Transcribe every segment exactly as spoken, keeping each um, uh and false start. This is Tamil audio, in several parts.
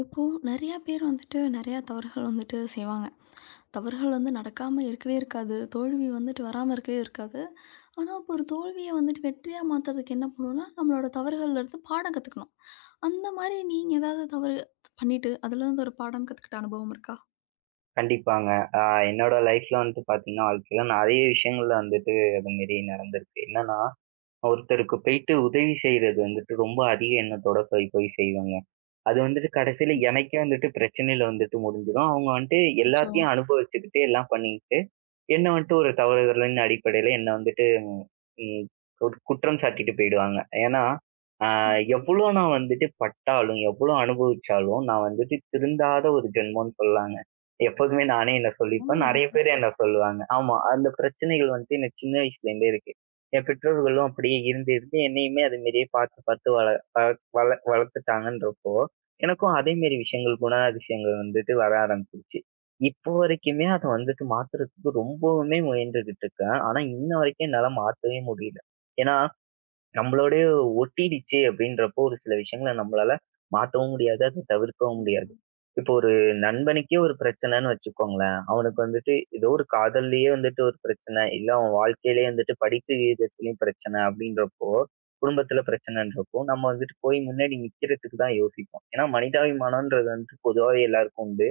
இப்போ நெறையா பேர் வந்துட்டு நெறையா தவறுகள் வந்துட்டு செய்வாங்க. தவறுகள் வந்து நடக்காம இருக்கவே இருக்காது. தோல்வி வந்துட்டு வராம இருக்கவே இருக்காது. ஆனா, இப்போ ஒரு தோல்விய வந்துட்டு வெற்றியா மாத்துறதுக்கு என்ன பண்ணணும்னா, நம்மளோட தவறுகள்ல இருந்து பாடம் கத்துக்கணும். அந்த மாரி நீங்க ஏதாவது தவறு பண்ணிட்டு, அதுலருந்து ஒரு பாடம் கத்துக்கிட்ட அனுபவம் இருக்கா? கண்டிப்பாங்க. அ என்னோட லைஃப்ல வந்துட்டு பார்த்தீங்கன்னா, வாழ்க்கையில நிறைய விஷயங்கள்ல வந்துட்டு அது மாரி நடந்திருக்கு. என்னன்னா, ஒருத்தருக்கு போயிட்டு உதவி செய்றது வந்துட்டு ரொம்ப அதிக எண்ணத்தோட போய் போய் செய்வேங்க. அது வந்துட்டு கடைசியில எனக்கே வந்துட்டு பிரச்சனையில வந்துட்டு முடிஞ்சிரும். அவங்க வந்துட்டு அச்சோ! எல்லாத்தையும் அனுபவிச்சுக்கிட்டு எல்லாம் பண்ணிக்கிட்டு என்ன வந்துட்டு ஒரு தவறுதலின் அடிப்படையில என்ன வந்துட்டு ம், ஒரு குற்றம் சாட்டிட்டு போயிடுவாங்க. ஏன்னா, ஆ ம். எவ்வளோ நான் வந்துட்டு பட்டாலும், எவ்வளோ அனுபவிச்சாலும், நான் வந்துட்டு திருந்தாத ஒரு ஜென்மம்னு சொல்லலாங்க. எப்போதுமே நானே என்ன ஏங்க சொல்லிப்பேன். இப்படி நெறைய பேர் சொல்றீங்க? என்ன சொல்லுவாங்க. ஆமா, அந்த பிரச்சனைகள் வந்துட்டு எனக்கு சின்ன வயசுலேருந்தே இருக்கு. என் பெற்றோர்களும் அப்படியே இருந்து, இருந்து என்னையுமே அது மாரியே பார்த்து, பார்த்து வள வள வள வளர்த்துட்டாங்கன்றப்போ, எனக்கும் அதே மாரி விஷயங்கள், குணாதிசயங்கள் வந்துட்டு வர ஆரம்பிச்சுருச்சு. இப்போ வரைக்குமே அத வந்துட்டு மாத்துறதுக்கு ரொம்பவுமே முயன்றுகிட்டு இருக்கேன். ஆனா, இன்ன வரைக்கும் என்னால மாத்தவே முடியல. ஏன்னா, நம்மளோடயே ஒட்டிடுச்சு அப்படின்றப்போ ஒரு சில விஷயங்கள நம்மளால மாத்தவும் முடியாது. அத தவிர்க்கவும் முடியாது. ம். இப்போ ஒரு நண்பனுக்கே ஒரு பிரச்சனைன்னு வச்சுக்கோங்களேன். அவனுக்கு வந்துட்டு ஏதோ ஒரு காதல்லயே வந்துட்டு ஒரு பிரச்சனை, இல்ல அவன் வாழ்க்கையிலயே வந்துட்டு படிப்பு விஷயத்துலயும் பிரச்சனை அப்படின்றப்போ, குடும்பத்துல பிரச்சனைன்றப்போ, நம்ம வந்துட்டு போய் முன்னாடி நிக்கிறதுக்கு தான் யோசிப்போம். ஏன்னா, மனிதாபிமானம்ன்றது வந்துட்டு பொதுவாவே எல்லாருக்கும் உண்டு.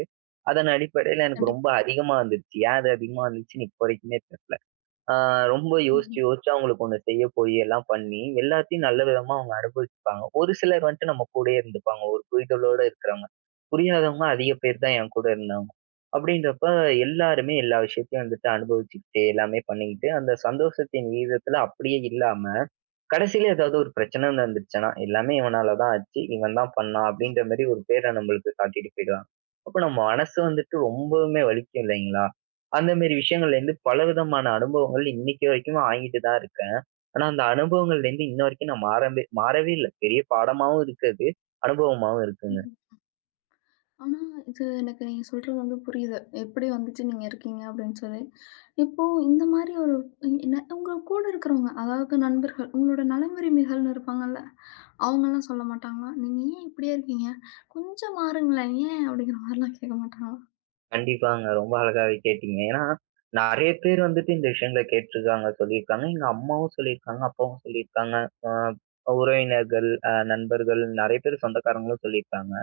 அதன் அடிப்படையில எனக்கு ரொம்ப கண்டிப்பா. அதிகமா வந்துருச்சு. ஏன் அது அதிகமா வந்துச்சுன்னு இப்போ வரைக்குமே தெரியல. ஆ ரொம்ப யோசிச்சு ம். யோசிச்சு அவங்களுக்கு ஒண்ணு செய்ய போயி எல்லாம் பண்ணி, எல்லாத்தையும் நல்ல விதமா அவங்க அனுபவிச்சுப்பாங்க. ஒரு சிலர் வந்துட்டு நம்ம கூடயே இருந்துப்பாங்க. ஒரு புரிதலோட இருக்கிறவங்க. புரியாதவங்க அதிக பேர் தான் என் கூட இருந்தாங்க. அப்படின்றப்ப எல்லாருமே எல்லா விஷயத்தையும் வந்துட்டு அனுபவிச்சுக்கிட்டு, எல்லாமே பண்ணிக்கிட்டு அந்த சந்தோஷத்தின் விகிதத்துல அப்படியே இல்லாம கடைசியில ஏதாவது ஒரு பிரச்சனை நடந்துருச்சுன்னா, எல்லாமே இவனால தான் ஆச்சு, இவன் தான் பண்ணான் ம். அப்படின்ற மாதிரி ஒரு பேர நம்மளுக்கு காட்டிட்டு போயிடுவாங்க. அப்ப நம்ம மனசு வந்துட்டு ரொம்பவுமே வலிக்கும் இல்லைங்களா? அந்த மாதிரி விஷயங்கள்ல இருந்து பலவிதமான அனுபவங்கள் இன்னைக்கு வரைக்கும் வாங்கிட்டு தான் இருக்கேன். ஆனா அந்த அனுபவங்கள்ல இருந்து இன்ன வரைக்கும் நான் மாறவே மாறவே இல்ல. பெரிய பாடமாவும் இருக்கு அது, அனுபவமாவும் இருக்குங்க. ம். ஆனா, இது எனக்கு நீங்க சொல்றது வந்து புரியுது. எப்படி வந்துட்டு நீங்க இருக்கீங்க அப்படின்னு சொல்லி. இப்போ இந்த மாரி ஒரு என்ன உங்க கூட இருக்கிறவங்க, அதாவது நண்பர்கள், உங்களோட நலவரிமைகள்னு இருப்பாங்கல்ல, அவங்கலாம் சொல்ல மாட்டாங்களா? "நீங்க ஏன் இப்படியே இருக்கீங்க? கொஞ்சம் மாறுங்களேன், ஏன்?" அப்படிங்கிற மாரிலாம் கேட்க மாட்டாங்களா? கண்டிப்பாங்க. ரொம்ப அழகாவே கேட்டீங்க. ஏன்னா, நெறைய பேர் வந்துட்டு இந்த விஷயங்கள கேட்டுருக்காங்க, சொல்லியிருக்காங்க. எங்க அம்மாவும் சொல்லியிருக்காங்க, அப்பாவும் சொல்லியிருக்காங்க. அ உறவினர்கள், அ நண்பர்கள் நெறைய பேர் சொந்தக்காரங்களும் சொல்லியிருக்காங்க.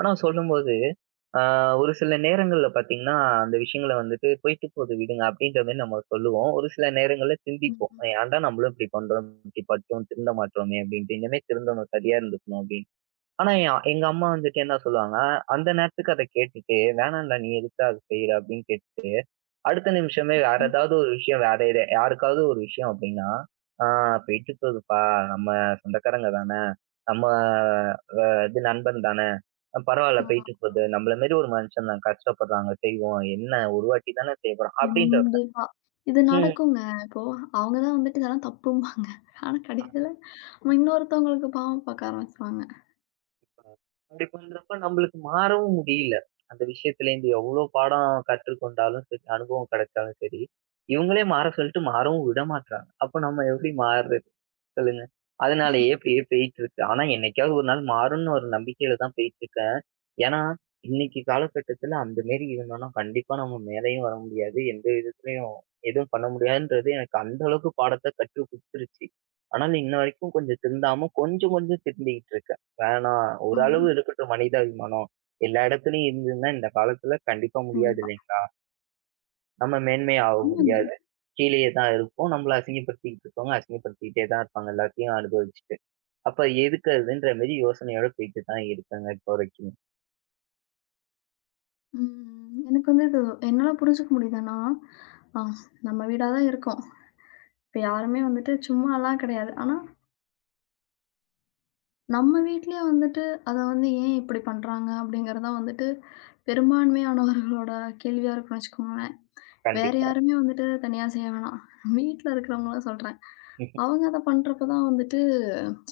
ஆனா சொல்லும்போது, அ ஒரு சில நேரங்கள்ல பாத்தீங்கன்னா, அந்த விஷயங்கள வந்துட்டு போயிட்டு போது விடுங்க அப்படின்ற மாரி நம்ம சொல்லுவோம். ஒரு சில நேரங்கள்ல ம், சிந்திப்போம். ம். ஏன்டா நம்மளும் இப்படி பண்றோம், இப்படி பட்டோம், திருந்த மாட்றோமே அப்படின்ட்டு. இனிமே திருந்தணும், சரியா இருந்துக்கணும் அப்படின்னு. ஆனா என் எங்க அம்மா வந்துட்டு என்ன சொல்லுவாங்க, அந்த நேரத்துக்கு அத கேட்டுட்டு, "வேணாம்டா நீ எதுக்குடா அத செய்ற?" அப்படின்னு கேட்டுட்டு, அடுத்த நிமிஷமே வேற ம். ஏதாவது ஒரு விஷயம் வேற எத யாருக்காவது ஒரு விஷயம் அப்படின்னா, "ஆ போயிட்டு போகுதுப்பா, நம்ம சொந்தக்காரங்க தான, நம்ம அ இது நண்பன் தான, பரவால்ல ஆ, போயிட்டு போகுது. நம்மள மாரி ஒரு மனுஷன் தான் கஷ்டப்படுறாங்க, செய்வோம். என்ன ஒரு வாட்டி தான செய்ய போறோம்" அப்படின்றப்ப, கண்டிப்பா. இது ம். நடக்குங்க. இப்போ அவங்க தான் வந்துட்டு இதெல்லாம் தப்பும்பாங்க. ஆனா கடைசியில நம்ம இன்னொருத்தவங்களுக்கு பாவம் பார்க்க ஆரம்பிச்சுருவாங்க. கண்டிப்பா. அப்படி பண்றப்ப நம்மளுக்கு மாறவும் முடியல. அந்த விஷயத்துலேருந்து எவ்ளோ பாடம் கற்றுக்கொண்டாலும் சரி, அனுபவம் கிடைச்சாலும் சரி, இவங்களே மாற சொல்லிட்டு மாறவும் விட மாட்றாங்க. அப்ப நம்ம எப்படி மாறுறது? சொல்லுங்க. அதனாலேயே இப்படியே போயிட்டு இருக்கு. ஆனா என்னைக்காவது ஒரு நாள் மாறும்னு ஒரு நம்பிக்கையில தான் போயிட்டு இருக்கேன். ஏன்னா, இன்னைக்கு காலகட்டத்துல அந்த மாரி இருந்தோம்னா கண்டிப்பா நம்ம மேலயும் வர முடியாது. எந்த விதத்துலயும் எதுவும் பண்ண முடியாதுன்றது எனக்கு அந்த அளவுக்கு பாடத்த கற்று குடுத்துருச்சு. ஆனாலும் இன்ன வரைக்கும் கொஞ்சம் திருந்தாம கொஞ்சம் கொஞ்சம் திருந்திக்கிட்டு இருக்கேன். வேணாம். ஆமா, ஓரளவு இருக்கட்டும் மனிதாபிமானம். எல்லா இடத்துலயும் இருந்ததுன்னா இந்த காலத்துல கண்டிப்பா முடியாது கண்டிப்பா. இல்லைங்களா? நம்ம மேன்மை ஆக ஆமாங்க. முடியாது. கீழயே தான் இருப்போம். நம்மள அசிங்கப்படுத்திக்கிட்டு இருக்கவங்க அசிங்கப்படுத்திக்கிட்டே தான் இருப்பாங்க எல்லாத்தையும் அனுபவிச்சுட்டு. அப்ப எதுக்கு அதுன்ற மாரி யோசனையோட போயிட்டு தான் இருக்கேங்க இப்போ வரைக்கும். ம். எனக்கு வந்து இது என்னால புரிஞ்சுக்க முடியுதுன்னா, அ நம்ம வீடா தான் இருக்கோம். இப்ப யாருமே வந்துட்டு சும்மாலாம் கிடையாது. ஆனா, நம்ம வீட்லயே வந்துட்டு அத வந்து ஏன் இப்படி பண்றாங்க? அப்படிங்கிறது தான் வந்துட்டு பெரும்பான்மையானவர்களோட கேள்வியா இருக்குன்னு வச்சுக்கோங்களேன். வேற கண்டிப்பா. யாருமே வந்துட்டு தனியா செய்ய வேணாம். வீட்ல இருக்கிறவங்கள சொல்றேன். அவங்க அத பண்றப்ப தான் வந்துட்டு,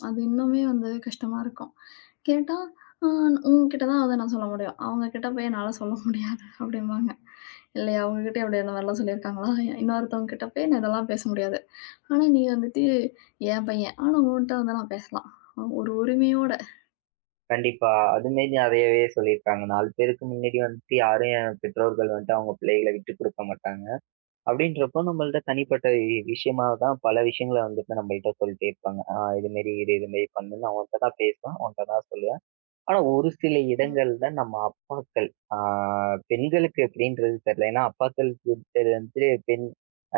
அது இன்னுமே வந்து கஷ்டமா இருக்கும். கேட்டா, "ஆ உன்கிட்ட தான் அத நான் சொல்ல முடியும். அவங்க கிட்ட போய் என்னால சொல்ல முடியாது" அப்படிம்பாங்க. இல்லையா? உங்ககிட்ட அப்படி அந்த மாரிலாம் சொல்லியிருக்காங்களா? இன்னொருத்தவங்க கிட்ட போய் நான் இதெல்லாம் பேச முடியாது. ஆனா நீ வந்துட்டு என் பையன். ஆனா உன்ட்ட வந்து நான் பேசலாம். ஒரு உரிமையோட. கண்டிப்பா. அது மாரி நெறையவே சொல்லியிருக்காங்க. நான்கு பேருக்கு முன்னாடி வந்துட்டு யாரும் என் பெற்றோர்கள் வந்துட்டு அவங்க பிள்ளைகள விட்டுக் குடுக்க மாட்டாங்க. அப்படின்றப்போ நம்மள்ட்ட தனிப்பட்ட வி- விஷயமா தான் பல விஷயங்களை வந்துட்டு நம்மள்ட்ட சொல்லிட்டே இருப்பாங்க. ஆஹ் இது மாரி இரு, இது மாரி பண்ணுன்னு நான் உன்கிட்ட தான் பேசுவேன், உன்கிட்ட தான் சொல்லுவேன். ஆனா ஒரு சில ம். இடங்கள்ல நம்ம அப்பாக்கள் ஆஹ் பெண்களுக்கு எப்படின்றது தெரியல. ஏன்னா அப்பாக்களுக்கு வந்து பெண்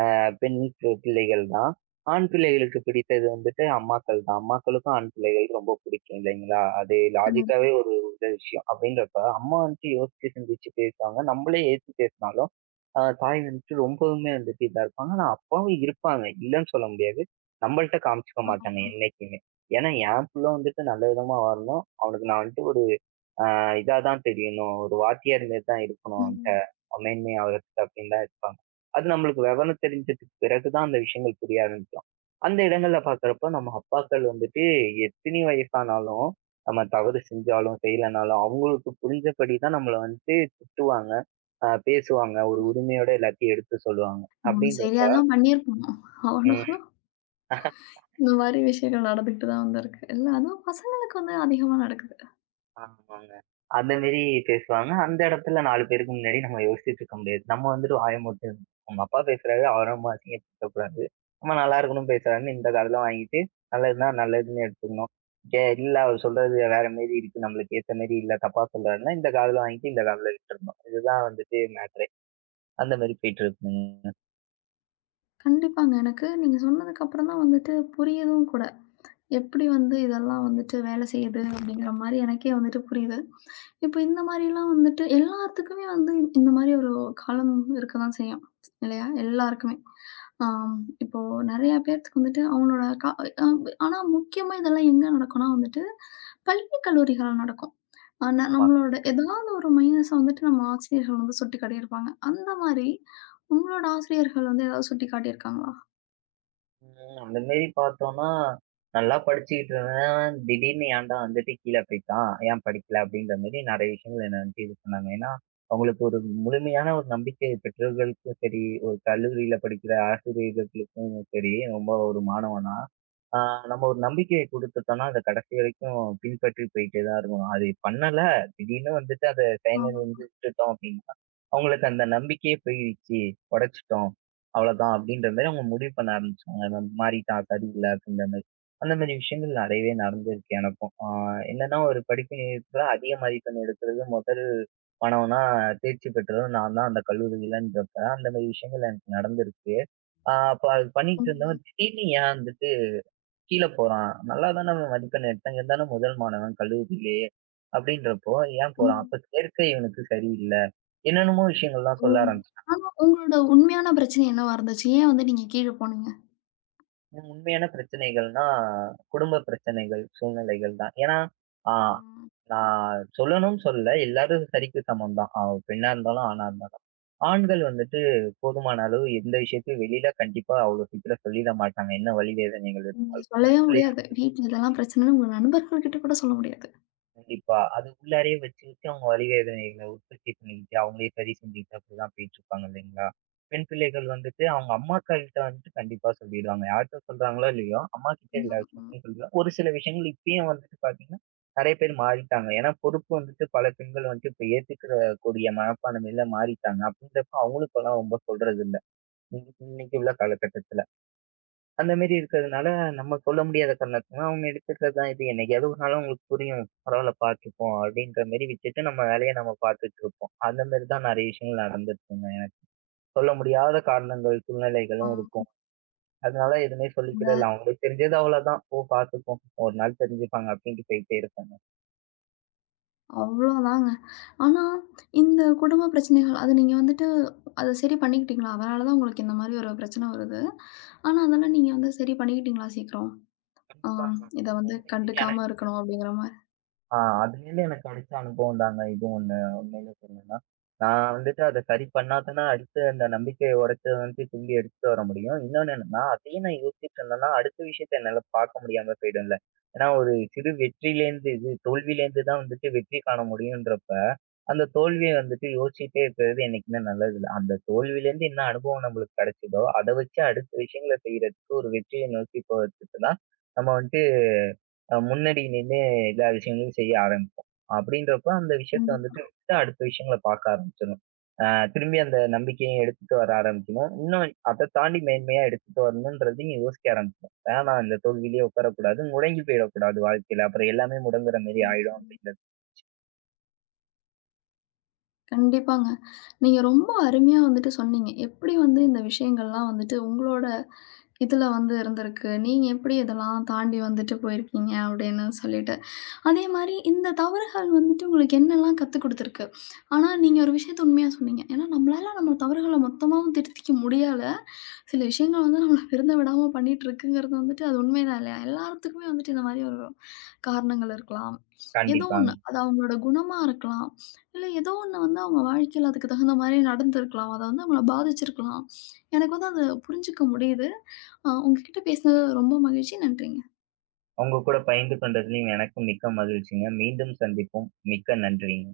அஹ் பெண் பி பிள்ளைகள் தான். ஆண் பிள்ளைகளுக்கு பிடித்தது வந்துட்டு அம்மாக்கள் தான். அம்மாக்களுக்கும் ஆண் பிள்ளைகள் ரொம்ப பிடிக்கும் இல்லைங்களா? அது கண்டிப்பா. லாஜிக்காவே ஒரு உள்ள விஷயம். அப்படின்றப்ப அம்மா வந்துட்டு யோசிச்சு சிந்திச்சு பேசுவாங்க. நம்மளே எதிர்த்து பேசினாலும், அ தாய் வந்துட்டு ரொம்பவுமே வந்துட்டு இதா இருப்பாங்க. ஆனா அப்பாவும் இருப்பாங்க. இல்லன்னு சொல்ல முடியாது. நம்மள்ட்ட காமிச்சுக்க மாட்டாங்க என்னைக்குமே. ஏன்னா என் புள்ள வந்துட்டு நல்ல விதமா வரணும். அவனுக்கு நான் வந்துட்டு ஒரு ஆஹ் இதாதான் தெரியணும். ஒரு வாத்தியார் மாரிதான் இருக்கணும் அவன்ட்ட. ம். மேன்மையா அவர்கிட்ட அப்படின்னு தான் இருப்பாங்க. அது நம்மளுக்கு விவரம் தெரிஞ்சதுக்கு பிறகுதான் அந்த விஷயங்கள் புரிய ஆரம்பிக்கும். அந்த இடங்கள்ல பார்க்கிறப்போ நம்ம அப்பாக்கள் வந்துட்டு எத்தினி வயசானாலும், நம்ம தவறு செஞ்சாலும், செய்யலைனாலும் அவங்களுக்கு புரிஞ்சபடிதான் நம்மள வந்துட்டு திட்டுவாங்க, ஆஹ் பேசுவாங்க. ஒரு ம். உரிமையோட எல்லாத்தையும் எடுத்து சொல்லுவாங்க. நம்ம அப்படின்றப்ப சரியா தான் பண்ணியிருப்போம். ம் ஆனாலும் இந்த மாரி விஷயங்கள் நடந்துக்கிட்டு தான் வந்திருக்கு. இல்ல அதுவும் பசங்களுக்கு வந்து அதிகமா நடக்குது. ஆமாங்க. அந்த மேரி பேசுவாங்க. அந்த இடத்துல நான்கு பேருக்கு முன்னாடி நம்ம யோசிச்சுட்டு இருக்க முடியாது. நம்ம வந்துட்டு வாய மூடிட்டு, நம்ம அப்பா பேசுறாரு, அவர நம்ம அசிங்கப்படுத்தக்கூடாது. நம்ம நல்லா இருக்கணும்னு பேசுறாருன்னு இந்த காதுல வாங்கிட்டு, நல்லதுன்னா நல்லதுன்னு எடுத்துக்கணும். ஏ இல்ல அவர் சொல்றது வேற மாரி இருக்கு, நம்மளுக்கு ஏத்த மாரி இல்ல, தப்பா சொல்றாருன்னா இந்த காதுல வாங்கிட்டு இந்த காதுல விட்டுறணும். இதுதான் வந்துட்டு மேட்டரே. அந்த மாரி போயிட்டு இருக்குங்க. கண்டிப்பாங்க. எனக்கு நீங்க சொன்னதுக்கு அப்புறம் தான் வந்துட்டு புரியுதும் கூட. எப்படி வந்து இதெல்லாம் வந்துட்டு வேலை செய்யுது அப்படிங்கிற மாரி எனக்கே வந்துட்டு புரியுது. இப்ப இந்த மாரிலாம் வந்துட்டு எல்லாத்துக்குமே வந்து இந்- இந்த மாரி ஒரு காலம் இருக்க தான் செய்யும். இல்லையா? எல்லாருக்குமே. ஆம் இப்போ நெறைய பேத்துக்கு வந்துட்டு அவங்களோட கா அ ஆனா முக்கியமா இதெல்லாம் எங்க நடக்கும்னா வந்துட்டு, பள்ளி கல்லூரிகள்ல நடக்கும். ஆனா ஆமா. நம்மளோட ஏதாவது ஒரு மைனஸ வந்துட்டு நம்ம ஆசிரியர்கள் வந்து சுட்டிக்காட்டியிருப்பாங்க. அந்த மாரி உங்களோட ஆசிரியர்கள் வந்து ஏதாவது சுட்டிக்காட்டியிருக்காங்களா? ம். அந்த மாரி பார்த்தோம்னா, நல்லா படிச்சுக்கிட்டு இருந்தேன். திடீர்னு ஏன்டா வந்துட்டு கீழ போய்ட்டான்? ஏன் படிக்கல? அப்படின்ற மாரி நெறைய விஷயங்கள் என்ன வந்துட்டு இது பண்ணாங்க. ஏன்னா, அவங்களுக்கு ஒரு முழுமையான ஒரு நம்பிக்கை பெற்றோர்களுக்கும் சரி, ஒரு கல்லூரியில படிக்கிற ஆசிரியர்களுக்கும் சரி, ரொம்ப ஒரு மாணவனா, ஆ நம்ம ஒரு நம்பிக்கைய குடுத்துட்டோம்னா, அத கடைசி வரைக்கும் பின்பற்றி போயிட்டே தான் இருக்கணும். அது பண்ணல, திடீர்னு வந்துட்டு அத ஆ. செயலிழந்துவிட்டுட்டோம் அப்படின்னா, அவங்களுக்கு அந்த நம்பிக்கையே போயிருச்சு, உடைச்சுட்டோம். அவ்வளவுதான் அப்படின்ற மாதிரி அவங்க முடிவு பண்ண ஆரம்பிச்சாங்க. நான் மாறிட்டான் சரியில்ல அப்படின்ற மாதிரி. அந்த மாதிரி விஷயங்கள் நிறையவே நடந்திருக்கு எனக்கும். ஆ என்னன்னா ஒரு படிப்பு நேரத்துல அதிக மதிப்பெண் எடுக்கிறது முதல் மாணவனா தேர்ச்சி பெற்றதும் நான் தான் அந்த கல்லூரியிலன்றப்ப, அந்த மாதிரி விஷயங்கள் எனக்கு நடந்திருக்கு. ஆ அப்ப அது பண்ணிட்டு ம். இருந்தவன் திடீர்னு ஏன் வந்துட்டு கீழ போறான்? நல்லா தான அவன் மதிப்பெண் எடுத்தான். இருந்தாலும் முதல் மாணவன் கல்லூரியிலேயே அப்படின்றப்போ ஏன் போறான்? ம். அப்ப சேர்க்கை இவனுக்கு சரியில்ல. என்னென்னமோ விஷயங்கள்லாம் ஓ! சொல்ல ஆரம்பிச்சான். ஆனா உங்களோட உண்மையான பிரச்சனை என்னவா இருந்துச்சு? ஏன் வந்து நீங்க கீழ போனீங்க? உண்மையான பிரச்சனைகள்னா, குடும்ப பிரச்சனைகள், சூழ்நிலைகள் தான். ஏன்னா, ஆ ம். நான் சொல்லணும்னு சொல்லல. எல்லாரும் சரிக்கு சமம் தான். அவ பெண்ணா இருந்தாலும், ஆணா இருந்தாலும். ஆண்கள் வந்துட்டு போதுமான அளவு எந்த விஷயத்தையும் வெளியில கண்டிப்பா அவ்வளோ சீக்கிரம் சொல்லிட மாட்டாங்க. என்ன வலி வேதனைகள் ம். இருந்தாலும். சொல்லவே உள்ளுக்குள்ளேயே. முடியாது. வீட்ல இதெல்லாம் பிரச்சனைன்னு உங்க நண்பர்கள்கிட்ட கூட சொல்ல முடியாது. கண்டிப்பா. அது உள்ளாரையே வச்சு வச்சு அவங்க வலி வேதனைகள உற்பத்தி பண்ணிக்கிட்டு, அவங்களே சரி செஞ்சுக்கிட்டு அப்படிதான் போயிட்டுருப்பாங்க இல்லைங்களா? பெண் பிள்ளைகள் வந்துட்டு அவங்க அம்மாக்கள்ட்ட வந்துட்டு கண்டிப்பா சொல்லிடுவாங்க. யார்ட்ட சொல்றாங்களோ இல்லையோ, அம்மாகிட்ட எல்லா ம், ம். விஷயத்தையும் சொல்லிடுவாங்க. ஒரு சில விஷயங்கள் இப்பயும் வந்துட்டு பார்த்தீங்கன்னா, நெறைய பேர் மாறிட்டாங்க. ஏன்னா பொறுப்பு வந்துட்டு பல பெண்கள் வந்துட்டு இப்ப ஏத்துக்கிற கூடிய மனப்பான்மையில மாறிட்டாங்க. அப்படின்றப்ப அவங்களுக்கெல்லாம் ரொம்ப சொல்றது இல்ல. இன்னைக்கு இன்னைக்கு உள்ள காலகட்டத்துல. அந்த மாரி இருக்கிறதுனால, நம்ம சொல்ல முடியாத காரணத்துனால, அவங்க எடுத்துக்கிறது தான் இது. என்னைக்காவது ஒரு நாள் அவங்களுக்கு புரியும். பரவால்ல பார்த்துப்போம் அப்படின்ற மாரி விட்டுட்டு நம்ம வேலைய நம்ம பார்த்துட்டு இருப்போம். அந்த மாரி தான் நெறைய விஷயங்கள் நடந்துருக்குங்க. சொல்ல முடியாத காரணங்கள், சூழ்நிலைகளும் ஆமாங்க. இருக்கும். அதனால எதுவுமே சொல்லிக்கிறது இல்ல. அவங்களுக்கு தெரிஞ்சது அவ்வளோதான். போ பார்த்துப்போம். ஒரு நாள் தெரிஞ்சுப்பாங்க அப்படின்ட்டு போயிட்டே இருப்பேங்க. அவ்வளோதாங்க. ஆனா, இந்த குடும்ப பிரச்சனைகள் அது நீங்க வந்துட்டு அத சரி பண்ணிக்கிட்டீங்களா? அதனால தான் உங்களுக்கு இந்த மாரி ஒரு பிரச்சனை வருது. ஆனா, அதெல்லாம் நீங்க வந்து சரி பண்ணிக்கிட்டீங்களா சீக்கிரம்? ஆ கண்டிப்பாங்க. இத வந்து அது வந்து கண்டுக்காம எனக்கு இருக்கணும் அப்படிங்கிற மாரி. ஆ அதுலேருந்து எனக்கு கிடைச்ச அனுபவம் தாங்க இது ஒண்ணு உண்மையிலே சொல்லணும்னா. நான் வந்துட்டு அத சரி பண்ணா தானே அடுத்து அந்த நம்பிக்கைய உடைச்சத வந்து திரும்பி எடுத்துட்டு வர முடியும். இன்னொன்னு என்னன்னா, அதையும் நான் யோசிச்சுட்டு இருந்தேன்னா, அடுத்த விஷயத்த என்னால பார்க்க முடியாம போயிடும்ல. ஏன்னா ஒரு சிறு வெற்றியிலேருந்து இது தோல்வியிலேருந்து தான் வந்துட்டு வெற்றி காண முடியும்ன்றப்ப, அந்த தோல்விய வந்துட்டு யோசிச்சுட்டே இருக்கிறது என்னைக்குமே நல்லதில்ல. அந்த தோல்வியிலேருந்து என்ன அனுபவம் நம்மளுக்கு கிடைச்சதோ, அத வச்சு அடுத்த விஷயங்கள செய்யறதுக்கு ஒரு வெற்றியை நோக்கி போறதுக்கு தான் நம்ம வந்துட்டு அஹ் முன்னாடி நின்னு எல்லா விஷயங்களையும் செய்ய ஆரம்பிப்போம். அப்படின்றப்போ அந்த விஷயத்த கண்டிப்பா. வந்துட்டு விட்டு அடுத்த விஷயங்கள பார்க்க ஆரம்பிச்சிரும். அஹ் திரும்பி அந்த நம்பிக்கையும் எடுத்துட்டு வர ஆரம்பிக்கணும். இன்னும் அதைத் தாண்டி மேன்மையா எடுத்துட்டு வரணுன்றதையும் யோசிக்க ஆரம்பிக்கணும். வேணாம் இந்த தோல்வியிலேயே உட்காரக்கூடாது, முடங்கி போயிடக்கூடாது வாழ்க்கையில. அப்புறம் எல்லாமே முடங்குற மாதிரி ஆயிடும் ம். அப்படின்றது. கண்டிப்பாங்க. நீங்க ரொம்ப அருமையா வந்துட்டு சொன்னீங்க. எப்படி வந்து இந்த விஷயங்கள்லாம் வந்துட்டு உங்களோட இதில வந்து இருந்திருக்கு. நீங்க எப்படி இதெல்லாம் தாண்டி வந்துட்டு போயிருக்கீங்க அப்படின்னு சொல்லிட்டு. அதேமாரி இந்த தவறுகள் வந்துட்டு உங்களுக்கு என்னெல்லாம் கத்துக் குடுத்துருக்கு? ஆனா நீங்க ஒரு விஷயத்த உண்மையா சொன்னீங்க. ஏன்னா நம்மளால நம்ம தவறுகள மொத்தமாவும் திருத்திக்க முடியல. சில விஷயங்கள் வந்து நம்மள திருந்த விடாம பண்ணிட்டு இருக்குங்கிறது வந்துட்டு அது உண்மைதான் இல்லையா? எல்லாத்துக்குமே வந்துட்டு இந்த மாரி ஒரு காரணங்கள் இருக்கலாம். ஏதோ கண்டிப்பாங்க. ஒண்ணு. அது அவங்களோட குணமா இருக்கலாம். இல்ல ஏதோ ஒண்ணு வந்து அவங்க வாழ்க்கையில அதுக்கு தகுந்த மாரி நடந்திருக்கலாம். அத வந்து அவங்கள பாதிச்சிருக்கலாம். எனக்கு வந்து அத புரிஞ்சுக்க முடியுது. அ உங்ககிட்ட பேசினது ரொம்ப மகிழ்ச்சி. நன்றிங்க. உங்க கூடப் பகிர்ந்து கொண்டதுலயும் எனக்கும் மிக்க மகிழ்ச்சிங்க. மீண்டும் சந்திப்போம். மிக்க நன்றிங்க.